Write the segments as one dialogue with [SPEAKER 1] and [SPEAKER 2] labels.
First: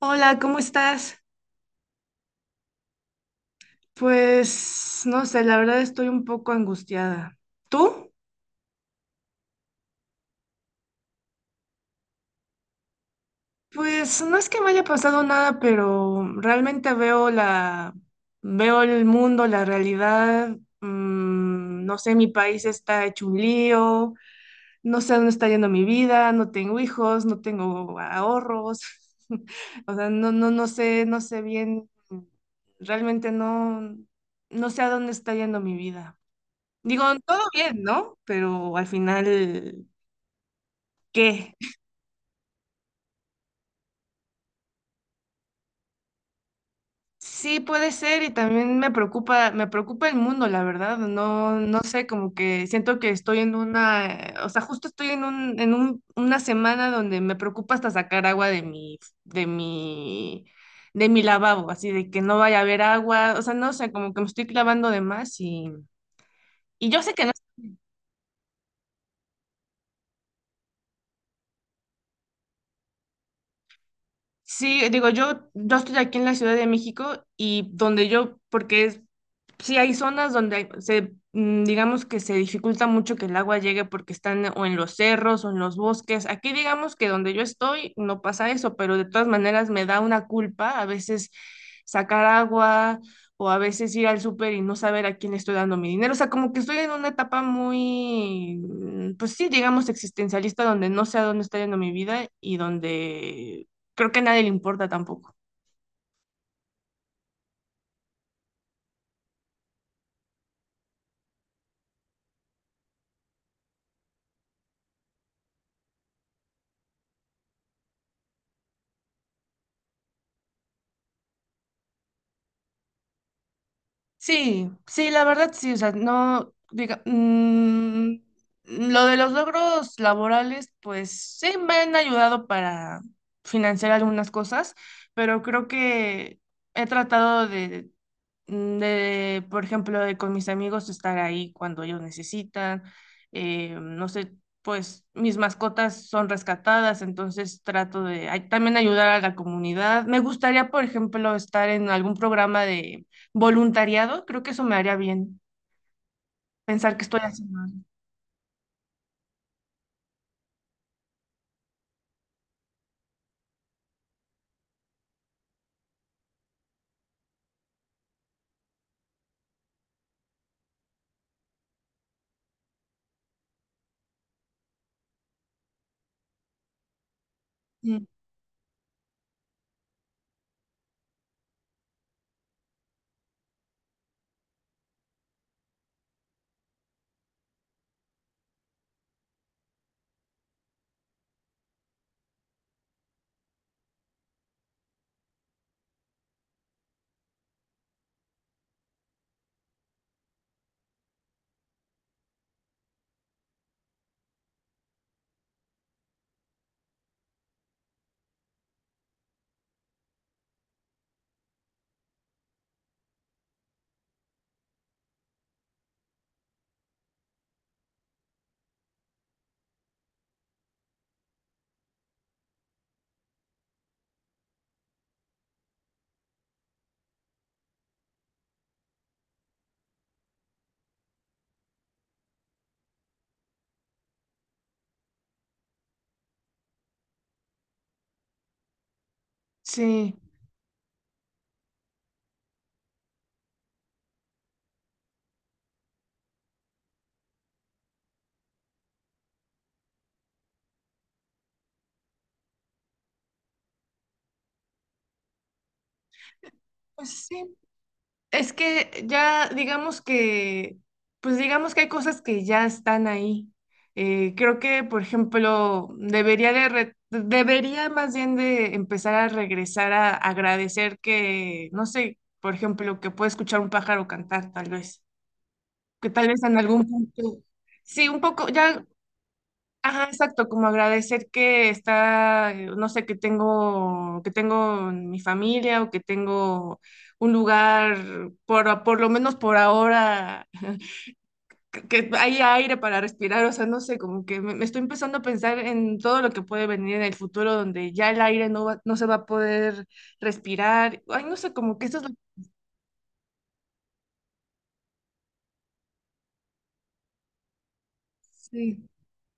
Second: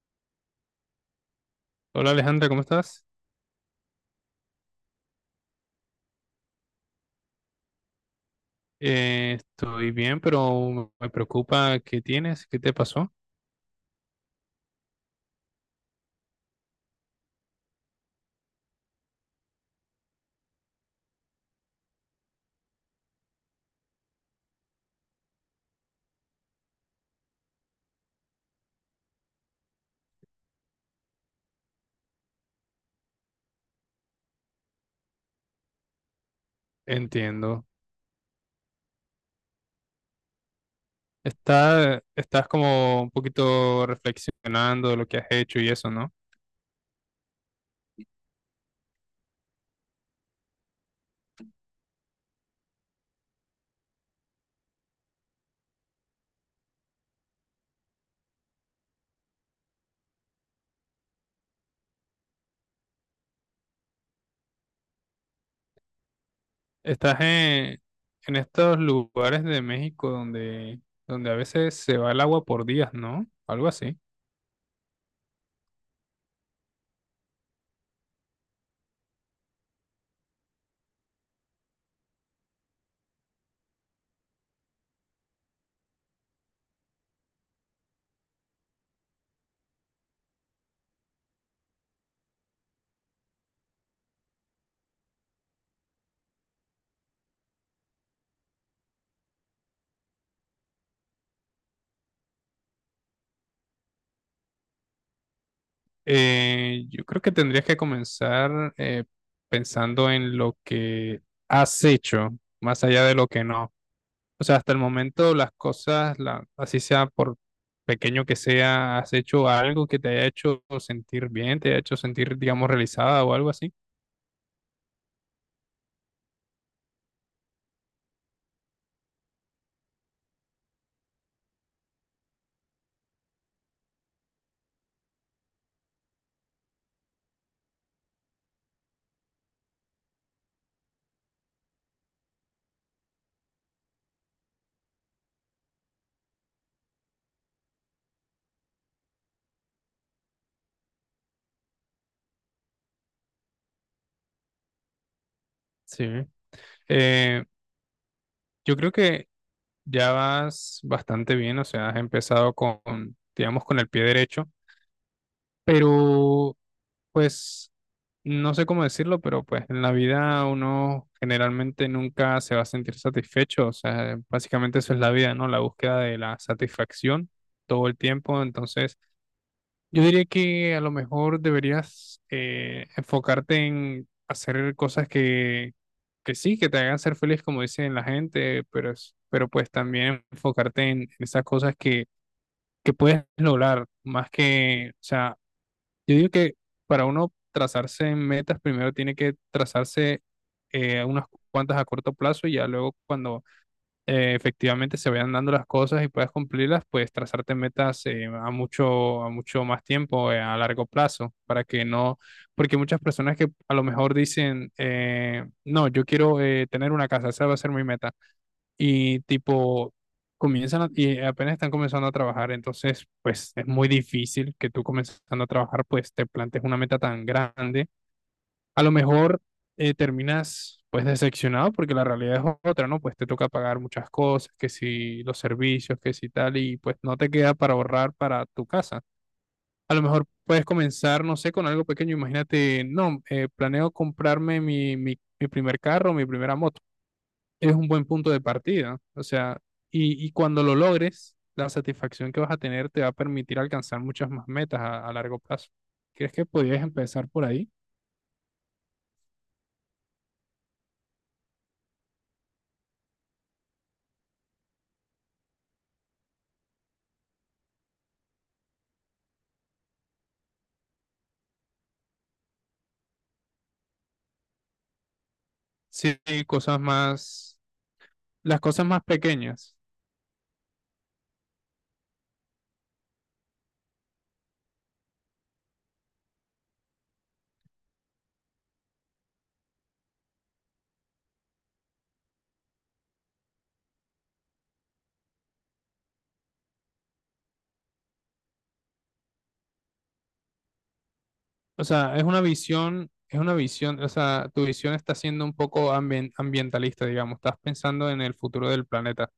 [SPEAKER 1] Hola, ¿cómo estás?
[SPEAKER 2] Hola Alejandra, ¿cómo estás?
[SPEAKER 1] Pues no sé, la verdad estoy un poco angustiada. ¿Tú?
[SPEAKER 2] Estoy bien, pero me preocupa qué tienes, qué te pasó.
[SPEAKER 1] Pues no es que me haya pasado nada, pero realmente veo el mundo, la realidad. No sé, mi país está hecho un lío, no sé dónde está yendo mi vida, no tengo hijos, no tengo ahorros. O sea, no, no, no sé, no sé bien, realmente no sé a dónde está yendo mi vida. Digo, todo
[SPEAKER 2] Entiendo.
[SPEAKER 1] bien, ¿no? Pero al final, ¿qué?
[SPEAKER 2] ¿Estás como un poquito reflexionando de lo que has hecho y eso, no?
[SPEAKER 1] Sí puede ser, y también me preocupa el mundo, la verdad. No, no sé, como que siento que estoy en o sea, justo estoy en una semana donde me preocupa hasta sacar agua de mi, de mi lavabo, así de que no vaya a haber agua. O sea, no sé, como que me estoy clavando de más, y yo sé
[SPEAKER 2] ¿Estás
[SPEAKER 1] que.
[SPEAKER 2] en estos lugares de México donde a veces se va el agua por días, no? Algo así.
[SPEAKER 1] Sí, digo, yo estoy aquí en la Ciudad de México, y donde yo, porque es, sí hay zonas donde digamos que se dificulta mucho que el agua llegue porque están o en los cerros o en los bosques. Aquí digamos que donde yo estoy no pasa eso, pero de todas maneras me da una culpa a veces sacar agua, o a veces ir al súper y no saber a quién le estoy dando mi dinero. O sea, como que estoy en una etapa pues sí, digamos existencialista, donde no sé a dónde está yendo mi vida y donde creo que a nadie le importa tampoco.
[SPEAKER 2] Yo creo que tendrías que comenzar pensando en lo que has hecho, más allá de lo que no. O sea, hasta el momento las cosas, la, así sea por pequeño que sea, has hecho algo que te haya hecho sentir bien, te haya hecho sentir, digamos, realizada o algo así.
[SPEAKER 1] Sí, sí, la verdad sí, o sea, no, diga, mm, lo de los logros laborales, pues sí me han ayudado para financiar algunas cosas, pero creo que he tratado de por ejemplo, de con mis amigos estar ahí cuando ellos necesitan. No sé, pues mis mascotas son rescatadas, entonces trato de también ayudar a la comunidad. Me gustaría, por ejemplo, estar en algún programa de voluntariado. Creo que eso me haría bien,
[SPEAKER 2] Sí.
[SPEAKER 1] pensar que estoy
[SPEAKER 2] Eh,
[SPEAKER 1] haciendo algo.
[SPEAKER 2] yo creo que ya vas bastante bien, o sea, has empezado con, digamos, con el pie derecho, pero pues no sé cómo decirlo, pero pues en la vida uno generalmente nunca se va a sentir satisfecho, o sea, básicamente eso es la vida, ¿no? La búsqueda de la satisfacción todo el
[SPEAKER 1] Mm.
[SPEAKER 2] tiempo, entonces... Yo diría que a lo mejor deberías enfocarte en hacer cosas que sí, que te hagan ser feliz, como dicen la gente, pero, pero pues también enfocarte en esas cosas que puedes lograr, más que, o sea, yo digo que para uno trazarse en metas, primero tiene que trazarse unas cuantas a corto plazo y ya luego cuando efectivamente se vayan dando las cosas y puedas cumplirlas, pues trazarte metas a mucho más tiempo, a largo plazo, para que no, porque muchas personas que a lo mejor dicen, no, yo quiero tener una casa, esa va a ser mi meta, y tipo, y apenas están comenzando a trabajar, entonces, pues es muy difícil que tú comenzando a trabajar, pues te plantes una meta tan grande a lo mejor terminas pues decepcionado porque la realidad es otra, ¿no? Pues te toca pagar muchas cosas, que si los servicios, que si tal, y pues no te queda para ahorrar para tu casa. A lo
[SPEAKER 1] Sí.
[SPEAKER 2] mejor puedes comenzar, no sé, con algo pequeño. Imagínate, no, planeo comprarme mi primer carro, mi primera moto. Es un buen punto de partida. O sea, y cuando lo logres, la satisfacción que vas a tener te va a permitir alcanzar muchas más metas a largo plazo. ¿Crees que podrías
[SPEAKER 1] Pues
[SPEAKER 2] empezar
[SPEAKER 1] sí.
[SPEAKER 2] por ahí?
[SPEAKER 1] Es que ya pues digamos que hay cosas que ya están ahí. Creo que, por ejemplo, debería más bien de empezar a regresar a agradecer que, no sé, por ejemplo, que puede escuchar un pájaro cantar, tal vez, que
[SPEAKER 2] Sí,
[SPEAKER 1] tal vez en
[SPEAKER 2] cosas
[SPEAKER 1] algún punto,
[SPEAKER 2] más
[SPEAKER 1] sí, un poco,
[SPEAKER 2] las
[SPEAKER 1] ya.
[SPEAKER 2] cosas más pequeñas.
[SPEAKER 1] Ajá, exacto, como agradecer que no sé, que tengo mi familia, o que tengo un lugar, por lo menos por ahora, que hay aire para respirar. O sea, no sé, como que me estoy empezando a pensar en todo lo que puede venir en el futuro, donde ya el aire no se va a poder respirar. Ay, no sé, como
[SPEAKER 2] O
[SPEAKER 1] que eso es lo.
[SPEAKER 2] sea, es una visión, o sea, tu visión está siendo un poco ambientalista, digamos, estás pensando en el futuro
[SPEAKER 1] Sí,
[SPEAKER 2] del planeta,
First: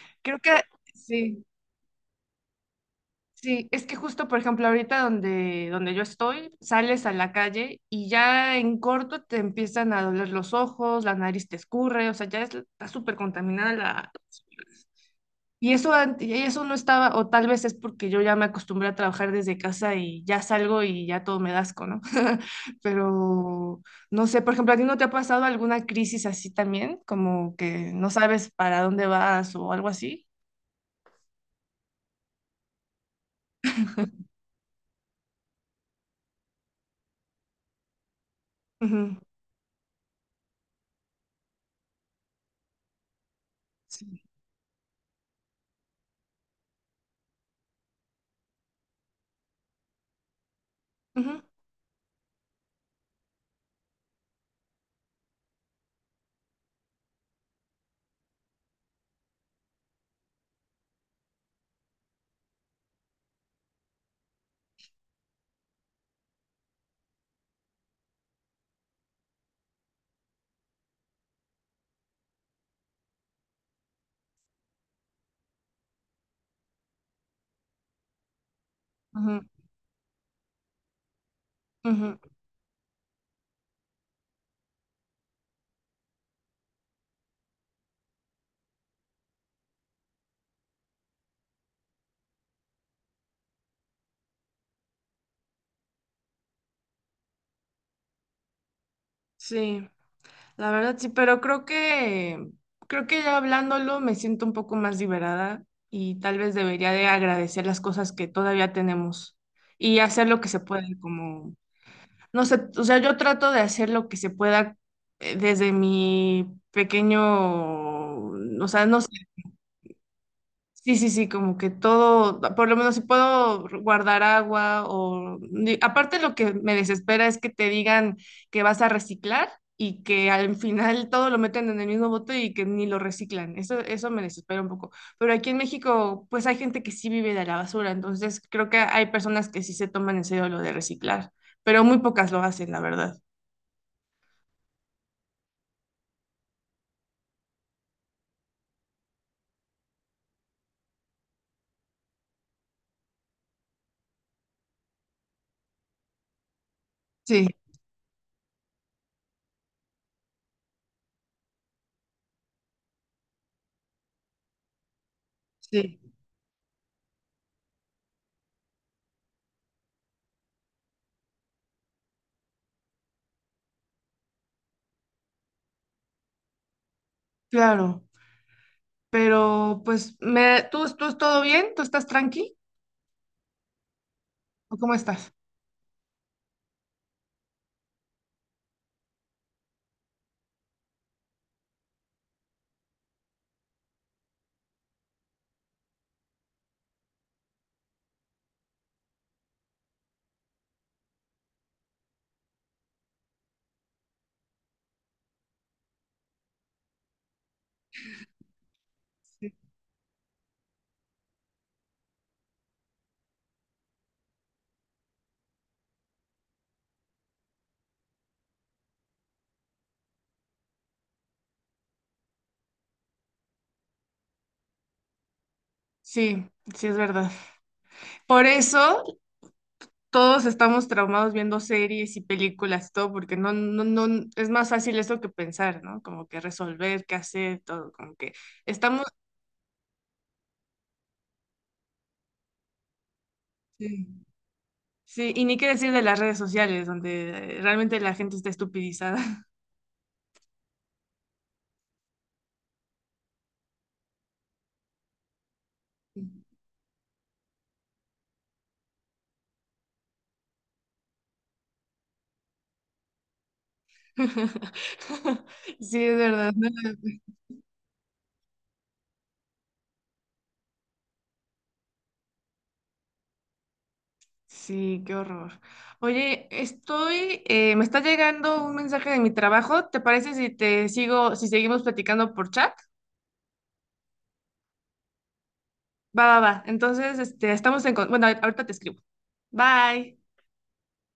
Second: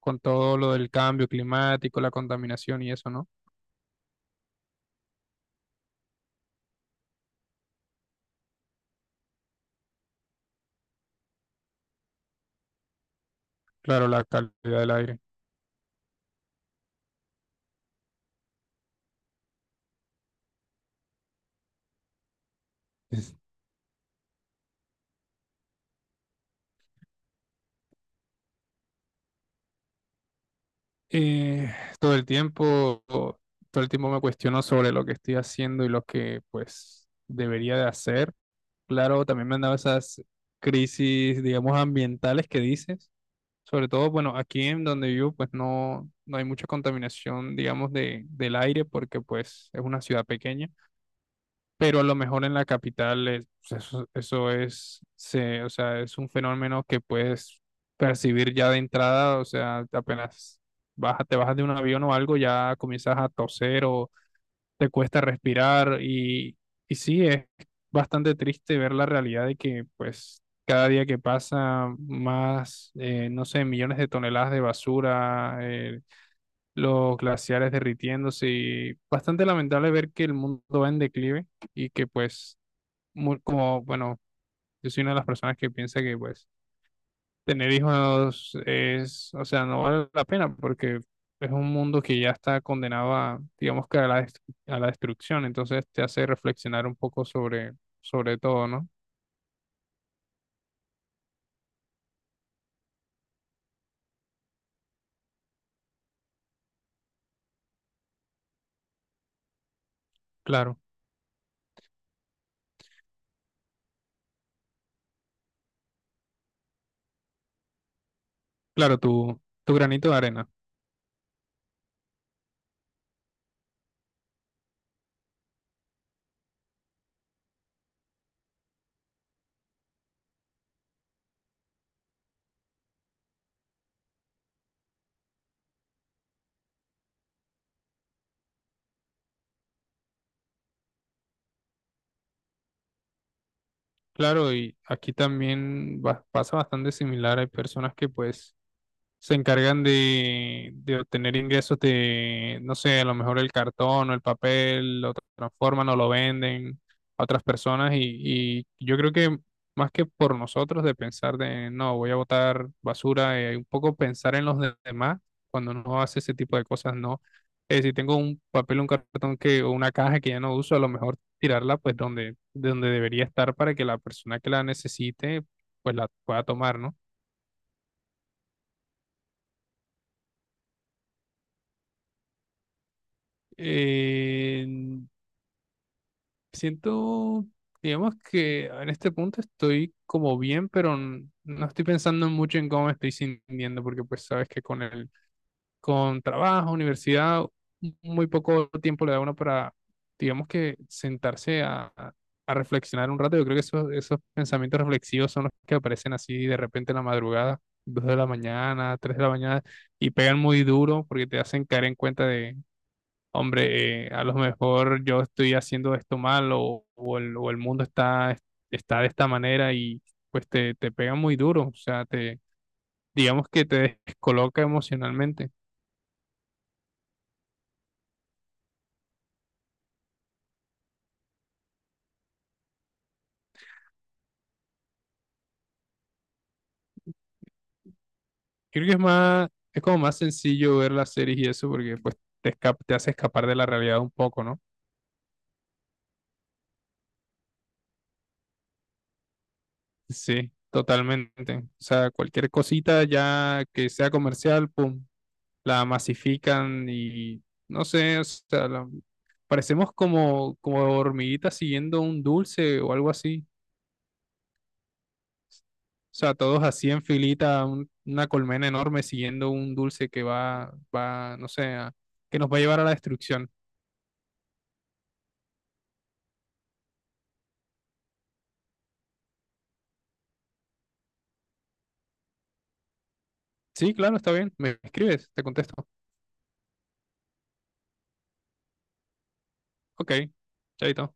[SPEAKER 2] con
[SPEAKER 1] creo que
[SPEAKER 2] todo lo del cambio
[SPEAKER 1] sí.
[SPEAKER 2] climático, la contaminación y eso, ¿no?
[SPEAKER 1] Sí, es que justo, por ejemplo, ahorita donde yo estoy, sales a la calle y ya en corto te empiezan a doler los ojos, la nariz te escurre. O sea, está súper contaminada
[SPEAKER 2] Claro,
[SPEAKER 1] la...
[SPEAKER 2] la calidad del aire.
[SPEAKER 1] Y eso, y eso no estaba, o tal vez es porque yo ya me acostumbré a trabajar desde casa, y ya salgo y ya todo me da asco, ¿no?
[SPEAKER 2] Es-
[SPEAKER 1] Pero no sé, por ejemplo, ¿a ti no te ha pasado alguna crisis así también? Como que no sabes para dónde vas o algo así.
[SPEAKER 2] eh, Todo el tiempo, todo el tiempo me cuestiono sobre lo que estoy haciendo y lo que, pues, debería de hacer.
[SPEAKER 1] Ujú.
[SPEAKER 2] Claro, también me han dado esas crisis, digamos, ambientales que dices. Sobre todo,
[SPEAKER 1] Sí.
[SPEAKER 2] bueno, aquí en donde vivo, pues no, no hay mucha contaminación, digamos, de, del aire, porque pues es una ciudad pequeña,
[SPEAKER 1] Ujú,
[SPEAKER 2] pero a lo mejor en la capital pues, eso es, se, o sea, es un fenómeno que puedes percibir ya de entrada, o sea, apenas te bajas de un avión o algo, ya comienzas a toser o, te cuesta respirar y sí, es bastante triste ver la realidad de que pues cada día que pasa más, no sé, millones de toneladas de basura, los glaciares derritiéndose y
[SPEAKER 1] ujú,
[SPEAKER 2] bastante lamentable ver que el mundo va en declive y que
[SPEAKER 1] ujú.
[SPEAKER 2] pues, como, bueno, yo soy una de las personas que piensa que pues tener hijos es, o sea, no vale la pena porque es un mundo que ya está condenado a, digamos que a la, a la destrucción, entonces te hace reflexionar un poco sobre, sobre todo, ¿no?
[SPEAKER 1] Sí, la verdad sí, pero creo que ya hablándolo me siento un poco más liberada, y tal vez debería de agradecer las cosas que todavía tenemos, y hacer lo que se
[SPEAKER 2] Claro,
[SPEAKER 1] puede, como, no sé. O sea, yo trato de hacer lo que se pueda, desde mi pequeño, o sea,
[SPEAKER 2] claro,
[SPEAKER 1] no.
[SPEAKER 2] tu granito de arena.
[SPEAKER 1] Sí, sí, sí, como que todo, por lo menos si puedo guardar agua o... Aparte lo que me desespera es que te digan que vas a reciclar y que al final todo lo meten en el mismo bote y que ni lo reciclan. Eso me desespera un poco. Pero aquí en México, pues hay gente que sí vive de la basura, entonces creo que hay personas que sí se toman en serio lo de reciclar, pero muy pocas lo hacen, la verdad.
[SPEAKER 2] Claro, y aquí también pasa bastante similar. Hay personas que pues se encargan de obtener ingresos de, no sé, a lo mejor el cartón o el papel, lo transforman o lo venden a otras
[SPEAKER 1] Sí,
[SPEAKER 2] personas y yo creo que más que por nosotros de pensar de, no, voy a botar basura, un poco pensar en los demás cuando
[SPEAKER 1] sí,
[SPEAKER 2] uno hace ese tipo de cosas, no. Si tengo un papel, un cartón que, o una caja que ya no uso, a lo mejor tirarla pues donde, de donde debería estar para que la persona que la necesite pues la pueda tomar, ¿no?
[SPEAKER 1] claro. Pero pues, tú todo bien? ¿Tú estás tranqui?
[SPEAKER 2] Eh,
[SPEAKER 1] ¿O cómo estás?
[SPEAKER 2] Siento, digamos que en este punto estoy como bien, pero no estoy pensando mucho en cómo me estoy sintiendo, porque pues sabes que con el, con trabajo, universidad, muy poco tiempo le da uno para, digamos que sentarse a reflexionar un rato. Yo creo que esos, esos pensamientos reflexivos son los que aparecen así de repente en la madrugada, dos de la mañana, tres de la mañana, y pegan muy duro porque te hacen caer en cuenta hombre, a lo mejor yo estoy haciendo esto mal o, o el mundo está, está de esta manera y pues te pega muy duro, o sea, te, digamos que te descoloca emocionalmente.
[SPEAKER 1] Sí, sí es verdad. Por eso todos estamos traumados viendo series y películas, y todo, porque no, no, no, es más fácil eso que pensar, ¿no? Como que resolver, qué hacer, todo, como que
[SPEAKER 2] Creo que es
[SPEAKER 1] estamos,
[SPEAKER 2] más, es como más sencillo ver las series y eso porque pues te, te hace escapar de la realidad
[SPEAKER 1] sí,
[SPEAKER 2] un poco, ¿no?
[SPEAKER 1] sí, y ni qué decir de las redes sociales, donde realmente la gente está estupidizada.
[SPEAKER 2] Sí, totalmente. O sea, cualquier cosita ya que sea comercial, pum, la masifican y no sé, o sea, parecemos como, como hormiguitas siguiendo un dulce o algo así.
[SPEAKER 1] Sí,
[SPEAKER 2] O
[SPEAKER 1] es
[SPEAKER 2] sea,
[SPEAKER 1] verdad.
[SPEAKER 2] todos
[SPEAKER 1] No
[SPEAKER 2] así en
[SPEAKER 1] la-
[SPEAKER 2] filita, una colmena enorme siguiendo un dulce que va, va, no sé, que nos va a llevar a la destrucción.
[SPEAKER 1] Sí, qué horror. Oye, me está llegando un mensaje de mi trabajo. ¿Te parece si te sigo, si seguimos platicando por chat?
[SPEAKER 2] Sí, claro, está bien. Me escribes, te contesto.
[SPEAKER 1] Va, va, va. Entonces, este, Bueno, ahorita te escribo.
[SPEAKER 2] Ok,
[SPEAKER 1] Bye.
[SPEAKER 2] chaito.